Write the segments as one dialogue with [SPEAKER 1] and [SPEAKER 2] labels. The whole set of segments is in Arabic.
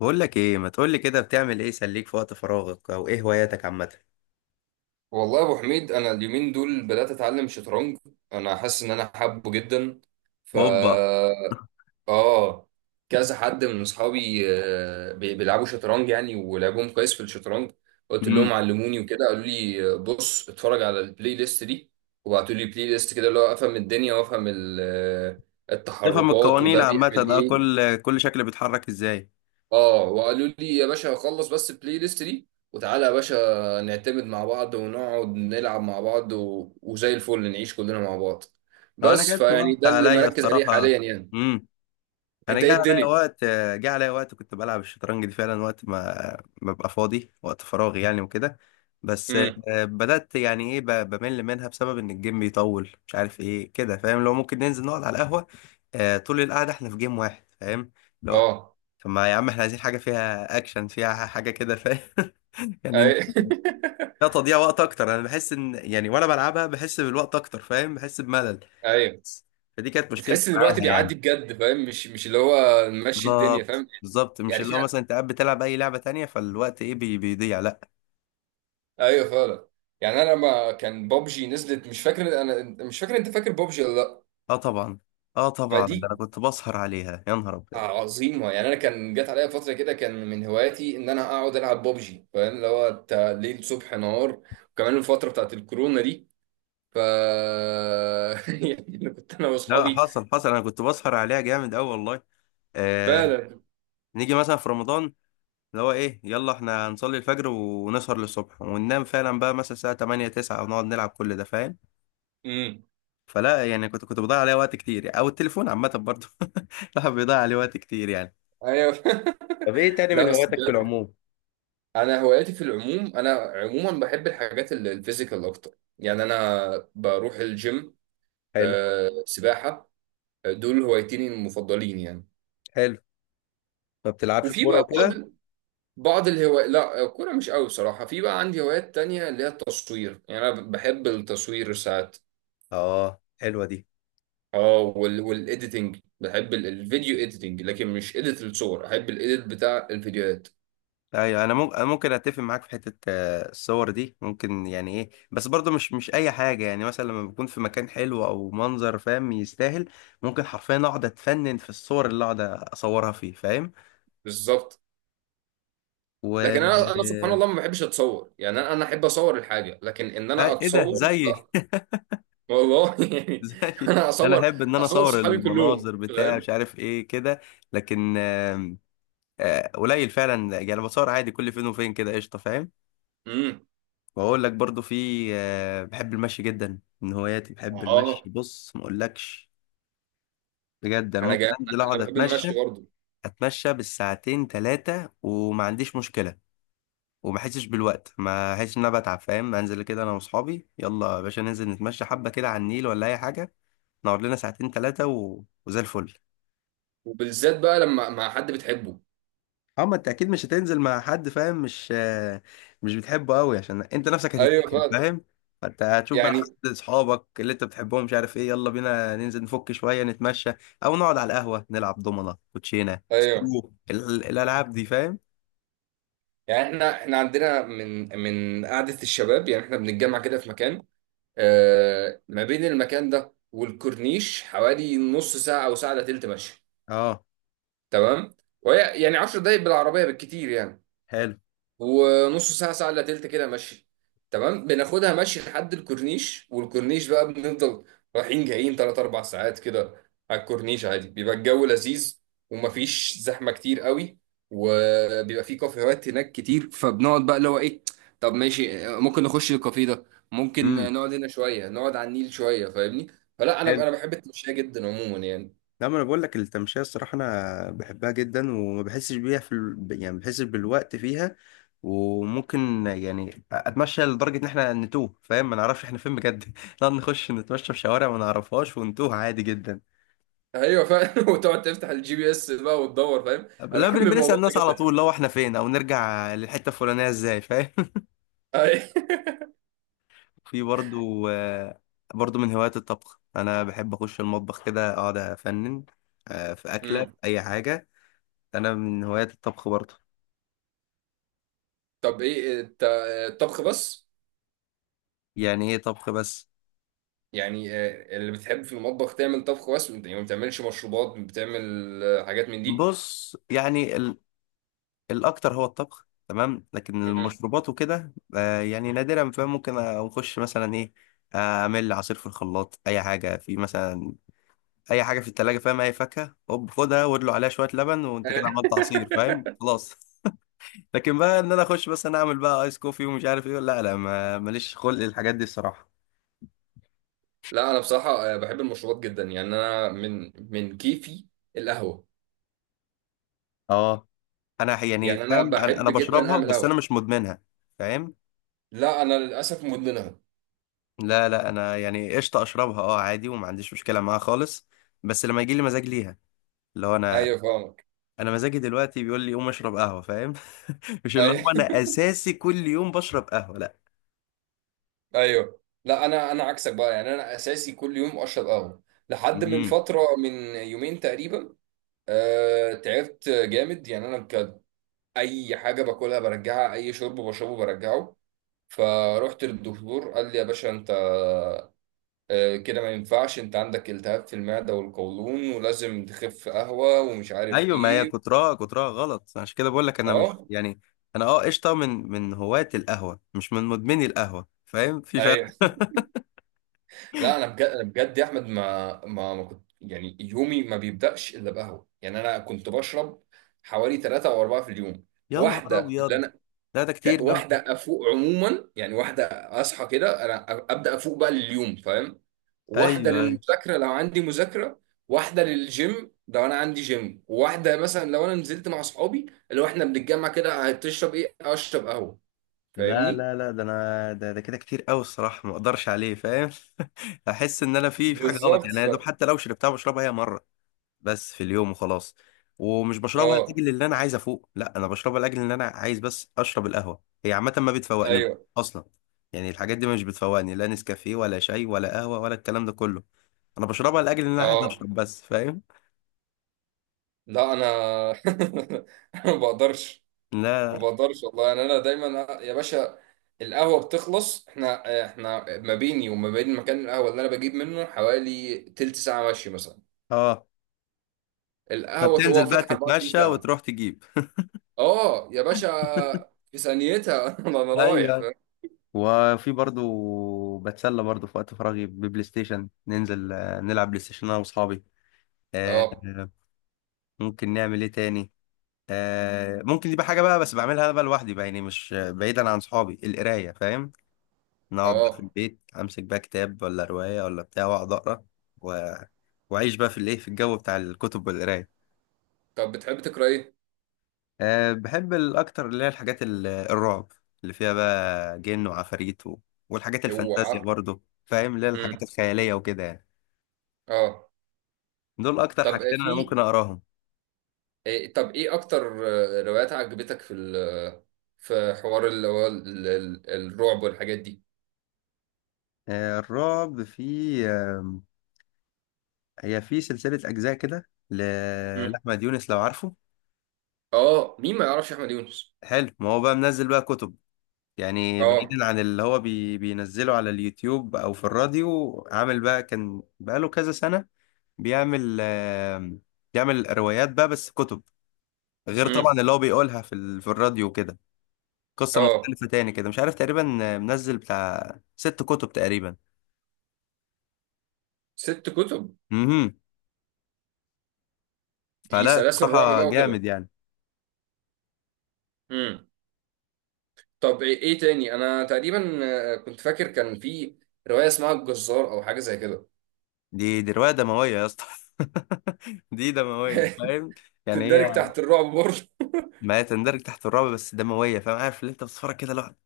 [SPEAKER 1] بقول لك ايه؟ ما تقول لي كده، بتعمل ايه يسليك في وقت فراغك او ايه هواياتك عامه؟
[SPEAKER 2] والله يا ابو حميد، انا اليومين دول بدات اتعلم شطرنج. انا حاسس ان انا حابه جدا. ف
[SPEAKER 1] اوبا.
[SPEAKER 2] اه كذا حد من اصحابي، بيلعبوا شطرنج يعني، ولعبهم كويس في الشطرنج. قلت
[SPEAKER 1] امم.
[SPEAKER 2] لهم علموني وكده، قالوا لي بص اتفرج على البلاي ليست دي. وبعتوا لي بلاي ليست كده، اللي هو افهم الدنيا وافهم
[SPEAKER 1] تفهم
[SPEAKER 2] التحركات
[SPEAKER 1] القوانين
[SPEAKER 2] وده
[SPEAKER 1] عامه،
[SPEAKER 2] بيعمل
[SPEAKER 1] اه
[SPEAKER 2] ايه.
[SPEAKER 1] كل شكل بيتحرك ازاي.
[SPEAKER 2] اه، وقالوا لي يا باشا خلص بس البلاي ليست دي، وتعالى يا باشا نعتمد مع بعض، ونقعد نلعب مع بعض وزي الفل نعيش كلنا مع بعض.
[SPEAKER 1] اه انا
[SPEAKER 2] بس
[SPEAKER 1] جت
[SPEAKER 2] فيعني
[SPEAKER 1] وقت
[SPEAKER 2] ده اللي
[SPEAKER 1] عليا
[SPEAKER 2] مركز عليه
[SPEAKER 1] الصراحه.
[SPEAKER 2] حاليا يعني.
[SPEAKER 1] امم. انا
[SPEAKER 2] انت ايه
[SPEAKER 1] جه عليا
[SPEAKER 2] الدنيا؟
[SPEAKER 1] وقت. جه عليا وقت كنت بلعب الشطرنج دي فعلا، وقت ما ببقى فاضي، وقت فراغي يعني وكده. بس
[SPEAKER 2] امم،
[SPEAKER 1] بدأت يعني ايه، بمل منها بسبب ان الجيم بيطول، مش عارف ايه كده فاهم؟ لو ممكن ننزل نقعد على القهوة، طول القعدة احنا في جيم واحد فاهم. لو
[SPEAKER 2] اه،
[SPEAKER 1] طب ما يا عم، احنا عايزين حاجة فيها اكشن، فيها حاجة كده فاهم؟ يعني
[SPEAKER 2] اي.
[SPEAKER 1] لا تضييع وقت اكتر. انا بحس ان يعني وانا بلعبها بحس بالوقت اكتر فاهم، بحس بملل.
[SPEAKER 2] ايوه،
[SPEAKER 1] فدي كانت مشكلتي
[SPEAKER 2] بتحس ان الوقت
[SPEAKER 1] معاها
[SPEAKER 2] بيعدي
[SPEAKER 1] يعني.
[SPEAKER 2] بجد فاهم، مش اللي هو نمشي الدنيا
[SPEAKER 1] بالظبط
[SPEAKER 2] فاهم.
[SPEAKER 1] بالظبط. مش
[SPEAKER 2] يعني
[SPEAKER 1] اللي
[SPEAKER 2] في،
[SPEAKER 1] هو مثلا انت قاعد بتلعب اي لعبة تانية، فالوقت ايه بيضيع، لا.
[SPEAKER 2] ايوه فعلا. يعني انا لما كان بابجي نزلت، مش فاكر، انا مش فاكر، انت فاكر بابجي ولا لا؟
[SPEAKER 1] اه طبعا. اه طبعا، ده
[SPEAKER 2] فدي
[SPEAKER 1] انا كنت بسهر عليها يا نهار ابيض.
[SPEAKER 2] عظيمة. يعني أنا كان جات عليا فترة كده، كان من هواياتي إن أنا أقعد ألعب ببجي فاهم، اللي هو ليل صبح نهار. وكمان الفترة بتاعت الكورونا دي. ف يعني كنت أنا
[SPEAKER 1] لا
[SPEAKER 2] وأصحابي
[SPEAKER 1] حصل حصل، انا كنت بسهر عليها جامد قوي والله. آه.
[SPEAKER 2] فعلا.
[SPEAKER 1] نيجي مثلا في رمضان، اللي هو ايه، يلا احنا هنصلي الفجر ونسهر للصبح وننام فعلا بقى مثلا الساعه 8 9 ونقعد نلعب كل ده فاهم.
[SPEAKER 2] امم،
[SPEAKER 1] فلا يعني كنت بضيع عليه وقت كتير يعني. او التليفون عامه برضه. الواحد بيضيع عليه وقت كتير يعني.
[SPEAKER 2] أيوه.
[SPEAKER 1] طب ايه تاني
[SPEAKER 2] لا
[SPEAKER 1] من
[SPEAKER 2] بس
[SPEAKER 1] هواياتك في
[SPEAKER 2] بجد،
[SPEAKER 1] العموم؟
[SPEAKER 2] أنا هواياتي في العموم، أنا عموما بحب الحاجات الفيزيكال أكتر. يعني أنا بروح الجيم،
[SPEAKER 1] حلو.
[SPEAKER 2] سباحة. دول هوايتين المفضلين يعني.
[SPEAKER 1] حلو. ما بتلعبش
[SPEAKER 2] وفي
[SPEAKER 1] كوره
[SPEAKER 2] بقى بعض
[SPEAKER 1] وكده؟
[SPEAKER 2] بعض الهوايات. لا، الكورة مش قوي بصراحة. في بقى عندي هوايات تانية، اللي هي التصوير. يعني أنا بحب التصوير ساعات.
[SPEAKER 1] اه حلوه دي.
[SPEAKER 2] اه، والإيديتنج، بحب الفيديو إيديتنج، لكن مش إيديت الصور. أحب الإيديت بتاع الفيديوهات.
[SPEAKER 1] ايوه انا ممكن، ممكن اتفق معاك في حته، الصور دي ممكن يعني ايه، بس برضه مش اي حاجه، يعني مثلا لما بكون في مكان حلو او منظر فاهم يستاهل، ممكن حرفيا اقعد اتفنن في الصور اللي اقعد اصورها فيه فاهم.
[SPEAKER 2] بالظبط.
[SPEAKER 1] و
[SPEAKER 2] لكن أنا سبحان الله ما بحبش أتصور. يعني أنا أحب أصور الحاجة، لكن إن أنا
[SPEAKER 1] ايه ده،
[SPEAKER 2] أتصور
[SPEAKER 1] زي
[SPEAKER 2] لا. والله. يعني
[SPEAKER 1] زي،
[SPEAKER 2] أنا
[SPEAKER 1] انا
[SPEAKER 2] أصور.
[SPEAKER 1] احب ان انا
[SPEAKER 2] أصور
[SPEAKER 1] اصور
[SPEAKER 2] صحابي كلهم،
[SPEAKER 1] المناظر بتاع مش
[SPEAKER 2] فاهم؟
[SPEAKER 1] عارف ايه كده، لكن قليل فعلا يعني، بصور عادي كل فين وفين كده قشطه فاهم.
[SPEAKER 2] امم،
[SPEAKER 1] واقول لك برضو في، بحب المشي جدا، من هواياتي بحب المشي،
[SPEAKER 2] اه.
[SPEAKER 1] بص ما اقولكش، بجد انا
[SPEAKER 2] أنا
[SPEAKER 1] ممكن
[SPEAKER 2] جا...
[SPEAKER 1] انزل
[SPEAKER 2] أنا
[SPEAKER 1] اقعد
[SPEAKER 2] بحب
[SPEAKER 1] اتمشى،
[SPEAKER 2] المشي برضه،
[SPEAKER 1] اتمشى بالساعتين ثلاثه وما عنديش مشكله، وما احسش بالوقت، ما احسش ان انا بتعب فاهم. انزل كده انا واصحابي، يلا يا باشا ننزل نتمشى حبه كده على النيل ولا اي حاجه، نقعد لنا ساعتين ثلاثة و... وزي الفل.
[SPEAKER 2] وبالذات بقى لما مع حد بتحبه.
[SPEAKER 1] اه ما انت اكيد مش هتنزل مع حد فاهم، مش مش بتحبه قوي، عشان انت نفسك
[SPEAKER 2] ايوه
[SPEAKER 1] هتتقفل
[SPEAKER 2] فعلا.
[SPEAKER 1] فاهم. فانت هتشوف بقى
[SPEAKER 2] يعني،
[SPEAKER 1] حد اصحابك اللي انت بتحبهم، مش عارف ايه، يلا بينا ننزل نفك شوية نتمشى، او نقعد على القهوة نلعب دومنة كوتشينة
[SPEAKER 2] ايوه.
[SPEAKER 1] سكرو، الالعاب دي فاهم.
[SPEAKER 2] يعني احنا عندنا من، من قعده الشباب. يعني احنا بنتجمع كده في مكان. آه، ما بين المكان ده والكورنيش حوالي نص ساعه او ساعه الا تلت ماشي.
[SPEAKER 1] اه
[SPEAKER 2] تمام. وهي يعني 10 دقايق بالعربيه بالكتير يعني.
[SPEAKER 1] حلو.
[SPEAKER 2] ونص ساعة ساعة إلا تلت كده مشي. تمام. بناخدها مشي لحد الكورنيش، والكورنيش بقى بنفضل رايحين جايين 3 4 ساعات كده. على الكورنيش عادي بيبقى الجو لذيذ، ومفيش زحمة كتير قوي. وبيبقى فيه كافيهات هناك كتير، فبنقعد بقى اللي هو إيه، طب ماشي، ممكن نخش الكافيه ده، ممكن
[SPEAKER 1] امم.
[SPEAKER 2] نقعد هنا شوية، نقعد على النيل شوية، فاهمني؟ فلا، أنا بحب التمشية جدا عموما يعني.
[SPEAKER 1] لا ما انا بقول لك التمشيه الصراحه انا بحبها جدا، وما بحسش بيها في ال... يعني ما بحسش بالوقت فيها، وممكن يعني اتمشى لدرجه ان احنا نتوه فاهم، ما نعرفش احنا فين بجد. نقعد نخش نتمشى في شوارع ما نعرفهاش ونتوه عادي جدا.
[SPEAKER 2] ايوه فعلا. وتقعد تفتح الجي بي اس بقى وتدور فاهم، انا
[SPEAKER 1] لا،
[SPEAKER 2] بحب
[SPEAKER 1] بنسال
[SPEAKER 2] الموضوع ده
[SPEAKER 1] الناس على
[SPEAKER 2] جدا.
[SPEAKER 1] طول لو احنا فين، او نرجع للحته الفلانيه ازاي فاهم.
[SPEAKER 2] أيوة.
[SPEAKER 1] في برضو، برضو من هوايات الطبخ، انا بحب اخش المطبخ كده اقعد افنن، في اكله في اي حاجه. انا من هوايات الطبخ برضو.
[SPEAKER 2] طب ايه الطبخ بس؟
[SPEAKER 1] يعني ايه طبخ بس؟
[SPEAKER 2] يعني اللي بتحب في المطبخ تعمل طبخ بس، وانت يعني ما بتعملش مشروبات، بتعمل حاجات من دي؟
[SPEAKER 1] بص يعني ال... الاكتر هو الطبخ تمام، لكن
[SPEAKER 2] مم.
[SPEAKER 1] المشروبات وكده آه يعني نادرا فاهم. ممكن اخش مثلا ايه، اعمل عصير في الخلاط، اي حاجه في مثلا، اي حاجه في التلاجة فاهم، اي فاكهه هوب خدها وادلو عليها شويه لبن وانت كده عملت عصير فاهم خلاص. لكن بقى ان انا اخش مثلا اعمل بقى ايس كوفي ومش عارف ايه، لا لا ما ماليش خلق الحاجات دي الصراحه.
[SPEAKER 2] لا انا بصراحه، بحب المشروبات جدا. يعني انا من، من كيفي القهوه.
[SPEAKER 1] اه انا يعني
[SPEAKER 2] يعني انا
[SPEAKER 1] فاهم، انا
[SPEAKER 2] بحب
[SPEAKER 1] انا
[SPEAKER 2] جدا
[SPEAKER 1] بشربها
[SPEAKER 2] اعمل
[SPEAKER 1] بس انا
[SPEAKER 2] قهوه.
[SPEAKER 1] مش مدمنها فاهم.
[SPEAKER 2] لا، انا للاسف مدمنها.
[SPEAKER 1] لا لا انا يعني قشطه اشربها اه عادي وما عنديش مشكله معاها خالص، بس لما يجي لي مزاج ليها، اللي هو انا،
[SPEAKER 2] ايوه، فاهمك.
[SPEAKER 1] انا مزاجي دلوقتي بيقول لي قوم اشرب قهوه فاهم. مش اللي هو
[SPEAKER 2] ايوه.
[SPEAKER 1] انا اساسي كل يوم بشرب قهوه، لا.
[SPEAKER 2] ايوه، لا انا عكسك بقى. يعني انا اساسي كل يوم اشرب قهوه لحد من
[SPEAKER 1] امم.
[SPEAKER 2] فتره، من يومين تقريبا. تعبت جامد يعني. انا اي حاجه باكلها برجعها، اي شرب بشربه برجعه. فروحت للدكتور، قال لي يا باشا انت كده ما ينفعش. انت عندك التهاب في المعده والقولون، ولازم تخف قهوه ومش عارف
[SPEAKER 1] ايوه ما هي
[SPEAKER 2] ايه.
[SPEAKER 1] كترها، كترها غلط، عشان كده بقول لك انا مش
[SPEAKER 2] اه،
[SPEAKER 1] يعني، انا اه قشطه من هواة القهوه، مش من مدمني القهوه فاهم، في فرق.
[SPEAKER 2] ايوه. لا انا بجد، انا بجد يا احمد، ما كنت يعني يومي ما بيبداش الا بقهوه. يعني انا كنت بشرب حوالي ثلاثة او اربعة في اليوم.
[SPEAKER 1] يا نهار
[SPEAKER 2] واحده
[SPEAKER 1] ابيض.
[SPEAKER 2] اللي
[SPEAKER 1] لا ده كتير قوي.
[SPEAKER 2] واحده افوق عموما، يعني واحده اصحى كده انا ابدا افوق بقى لليوم فاهم. واحده
[SPEAKER 1] ايوه ايوه.
[SPEAKER 2] للمذاكره لو عندي مذاكره، واحده للجيم لو انا عندي جيم، واحده مثلا لو انا نزلت مع اصحابي، اللي هو احنا بنتجمع كده، هتشرب ايه؟ اشرب قهوه.
[SPEAKER 1] لا
[SPEAKER 2] فاهمني؟
[SPEAKER 1] لا لا ده انا ده كده كتير قوي الصراحه، ما اقدرش عليه فاهم. احس ان انا في حاجه غلط،
[SPEAKER 2] بالظبط.
[SPEAKER 1] يعني انا يا دوب حتى لو شربتها بشربها هي مره بس في اليوم وخلاص. ومش بشربها
[SPEAKER 2] اه،
[SPEAKER 1] لاجل اللي انا عايز افوق، لا، انا بشربها لاجل ان انا عايز بس اشرب القهوه، هي عامه ما بتفوقنيش
[SPEAKER 2] ايوه،
[SPEAKER 1] اصلا. يعني الحاجات دي مش بتفوقني، لا نسكافيه ولا شاي ولا قهوه ولا الكلام ده كله، انا بشربها لاجل ان انا عايز
[SPEAKER 2] اه.
[SPEAKER 1] اشرب بس فاهم.
[SPEAKER 2] لا انا. أنا ما بقدرش، ما
[SPEAKER 1] لا.
[SPEAKER 2] بقدرش والله. يعني انا دايما يا باشا القهوه بتخلص، احنا ما بيني وما بين مكان القهوه اللي انا بجيب منه حوالي تلت ساعه مشي مثلا.
[SPEAKER 1] اه طب
[SPEAKER 2] القهوه هو
[SPEAKER 1] تنزل بقى
[SPEAKER 2] فاتح 24
[SPEAKER 1] تتمشى
[SPEAKER 2] ساعه.
[SPEAKER 1] وتروح تجيب.
[SPEAKER 2] اه يا باشا، في ثانيتها. انا رايح
[SPEAKER 1] ايوه.
[SPEAKER 2] فاهم.
[SPEAKER 1] وفي برضو بتسلى برضو في وقت فراغي ببلاي ستيشن، ننزل نلعب بلاي ستيشن انا واصحابي. آه،
[SPEAKER 2] اه،
[SPEAKER 1] آه، ممكن نعمل ايه تاني، ممكن دي بقى حاجه بقى بس بعملها انا بقى لوحدي بقى يعني مش بعيدا عن صحابي القرايه فاهم. نقعد بقى في
[SPEAKER 2] اه.
[SPEAKER 1] البيت، امسك بقى كتاب ولا روايه ولا بتاع واقعد اقرا، و... واعيش بقى في الايه، في الجو بتاع الكتب والقرايه.
[SPEAKER 2] طب بتحب تقرا ايه؟
[SPEAKER 1] أه بحب الاكتر اللي هي الحاجات الرعب، اللي فيها بقى جن وعفاريت و... والحاجات الفانتازيا
[SPEAKER 2] اوعى.
[SPEAKER 1] برضو فاهم، اللي هي الحاجات
[SPEAKER 2] امم،
[SPEAKER 1] الخياليه وكده يعني.
[SPEAKER 2] اه.
[SPEAKER 1] دول اكتر
[SPEAKER 2] طب
[SPEAKER 1] حاجتين انا
[SPEAKER 2] في
[SPEAKER 1] ممكن اقراهم.
[SPEAKER 2] طب ايه اكتر روايات عجبتك في في حوار اللي هو الرعب والحاجات دي؟
[SPEAKER 1] الرعب في هي في سلسلة اجزاء كده،
[SPEAKER 2] مم.
[SPEAKER 1] لاحمد يونس لو عارفه.
[SPEAKER 2] اه، مين ما يعرفش احمد يونس.
[SPEAKER 1] حلو. ما هو بقى منزل بقى كتب، يعني
[SPEAKER 2] اه،
[SPEAKER 1] بعيدا عن اللي هو بينزله على اليوتيوب او في الراديو، عامل بقى كان بقاله كذا سنة بيعمل بيعمل روايات بقى، بس كتب، غير طبعا
[SPEAKER 2] امم،
[SPEAKER 1] اللي هو بيقولها في ال- في الراديو كده. قصة
[SPEAKER 2] اه.
[SPEAKER 1] مختلفة تاني كده مش عارف، تقريبا منزل بتاع ست كتب تقريبا.
[SPEAKER 2] ست كتب.
[SPEAKER 1] امم.
[SPEAKER 2] دي
[SPEAKER 1] فلا
[SPEAKER 2] سلاسل رعب
[SPEAKER 1] الصراحة
[SPEAKER 2] بقى
[SPEAKER 1] جامد
[SPEAKER 2] وكده.
[SPEAKER 1] يعني.
[SPEAKER 2] امم. طب ايه تاني؟ انا تقريبا كنت فاكر كان في روايه اسمها الجزار او حاجه زي كده.
[SPEAKER 1] دي رواية دموية يا اسطى. دي دموية فاهم. يعني
[SPEAKER 2] تندرج
[SPEAKER 1] هي،
[SPEAKER 2] تحت الرعب برضه.
[SPEAKER 1] ما تندرج تحت الرعب بس دموية فاهم، عارف اللي انت بتتفرج كده لوحدك،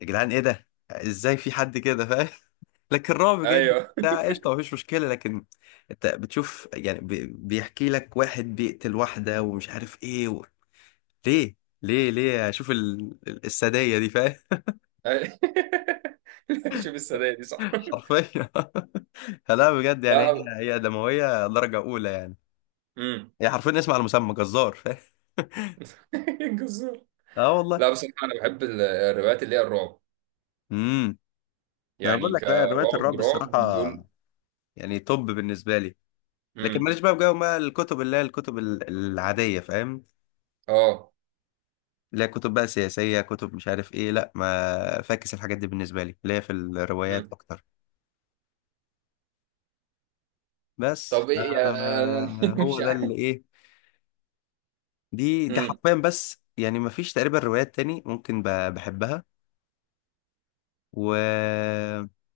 [SPEAKER 1] يا جدعان ايه ده ازاي في حد كده فاهم. لكن رعب جدا
[SPEAKER 2] ايوه.
[SPEAKER 1] بتاع قشطة مفيش مشكلة، لكن انت بتشوف يعني، بيحكي لك واحد بيقتل واحدة ومش عارف ايه و... ليه؟ ليه ليه اشوف ال... السادية دي فاهم؟
[SPEAKER 2] أي- شوف السنه دي صح.
[SPEAKER 1] حرفيا. لا بجد يعني
[SPEAKER 2] لا.
[SPEAKER 1] هي دموية درجة أولى يعني.
[SPEAKER 2] امم.
[SPEAKER 1] هي حرفيا اسم على المسمى جزار فاهم.
[SPEAKER 2] الجزار.
[SPEAKER 1] اه
[SPEAKER 2] لا
[SPEAKER 1] والله.
[SPEAKER 2] بصراحه انا بحب الروايات اللي هي الرعب.
[SPEAKER 1] امم. انا بقول
[SPEAKER 2] يعني
[SPEAKER 1] لك لا، روايات
[SPEAKER 2] كرعب
[SPEAKER 1] الرعب الصراحه
[SPEAKER 2] رعب دول.
[SPEAKER 1] يعني توب بالنسبه لي، لكن
[SPEAKER 2] امم،
[SPEAKER 1] ماليش بقى في جو بقى الكتب اللي هي الكتب العاديه فاهم،
[SPEAKER 2] اه،
[SPEAKER 1] اللي هي كتب بقى سياسيه، كتب مش عارف ايه، لا ما فاكس الحاجات دي بالنسبه لي، اللي هي في الروايات
[SPEAKER 2] امم.
[SPEAKER 1] اكتر. بس
[SPEAKER 2] طب ايه يعني؟
[SPEAKER 1] هو
[SPEAKER 2] مش
[SPEAKER 1] ده
[SPEAKER 2] عارف.
[SPEAKER 1] اللي ايه، دي حرفيا بس، يعني ما فيش تقريبا روايات تاني ممكن بحبها. و،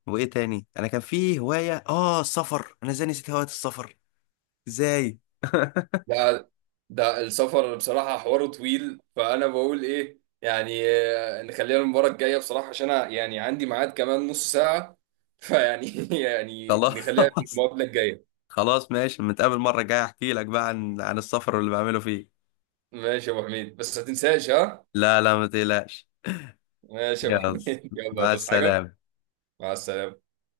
[SPEAKER 1] وايه تاني، انا كان في هوايه اه السفر، انا ازاي نسيت هوايه السفر ازاي؟
[SPEAKER 2] ده ده السفر بصراحة حواره طويل. فأنا بقول إيه يعني نخليها المباراة الجاية بصراحة، عشان أنا يعني عندي ميعاد كمان نص ساعة. فيعني يعني نخليها في
[SPEAKER 1] خلاص.
[SPEAKER 2] المقابلة الجاية.
[SPEAKER 1] خلاص ماشي، نتقابل مرة جاية احكي لك بقى عن عن السفر واللي بعمله فيه.
[SPEAKER 2] ماشي يا أبو حميد بس ما تنساش، ها.
[SPEAKER 1] لا لا ما تقلقش.
[SPEAKER 2] ماشي يا أبو
[SPEAKER 1] يلا.
[SPEAKER 2] حميد. يلا
[SPEAKER 1] مع
[SPEAKER 2] تصحى حاجة.
[SPEAKER 1] السلامة.
[SPEAKER 2] مع السلامة.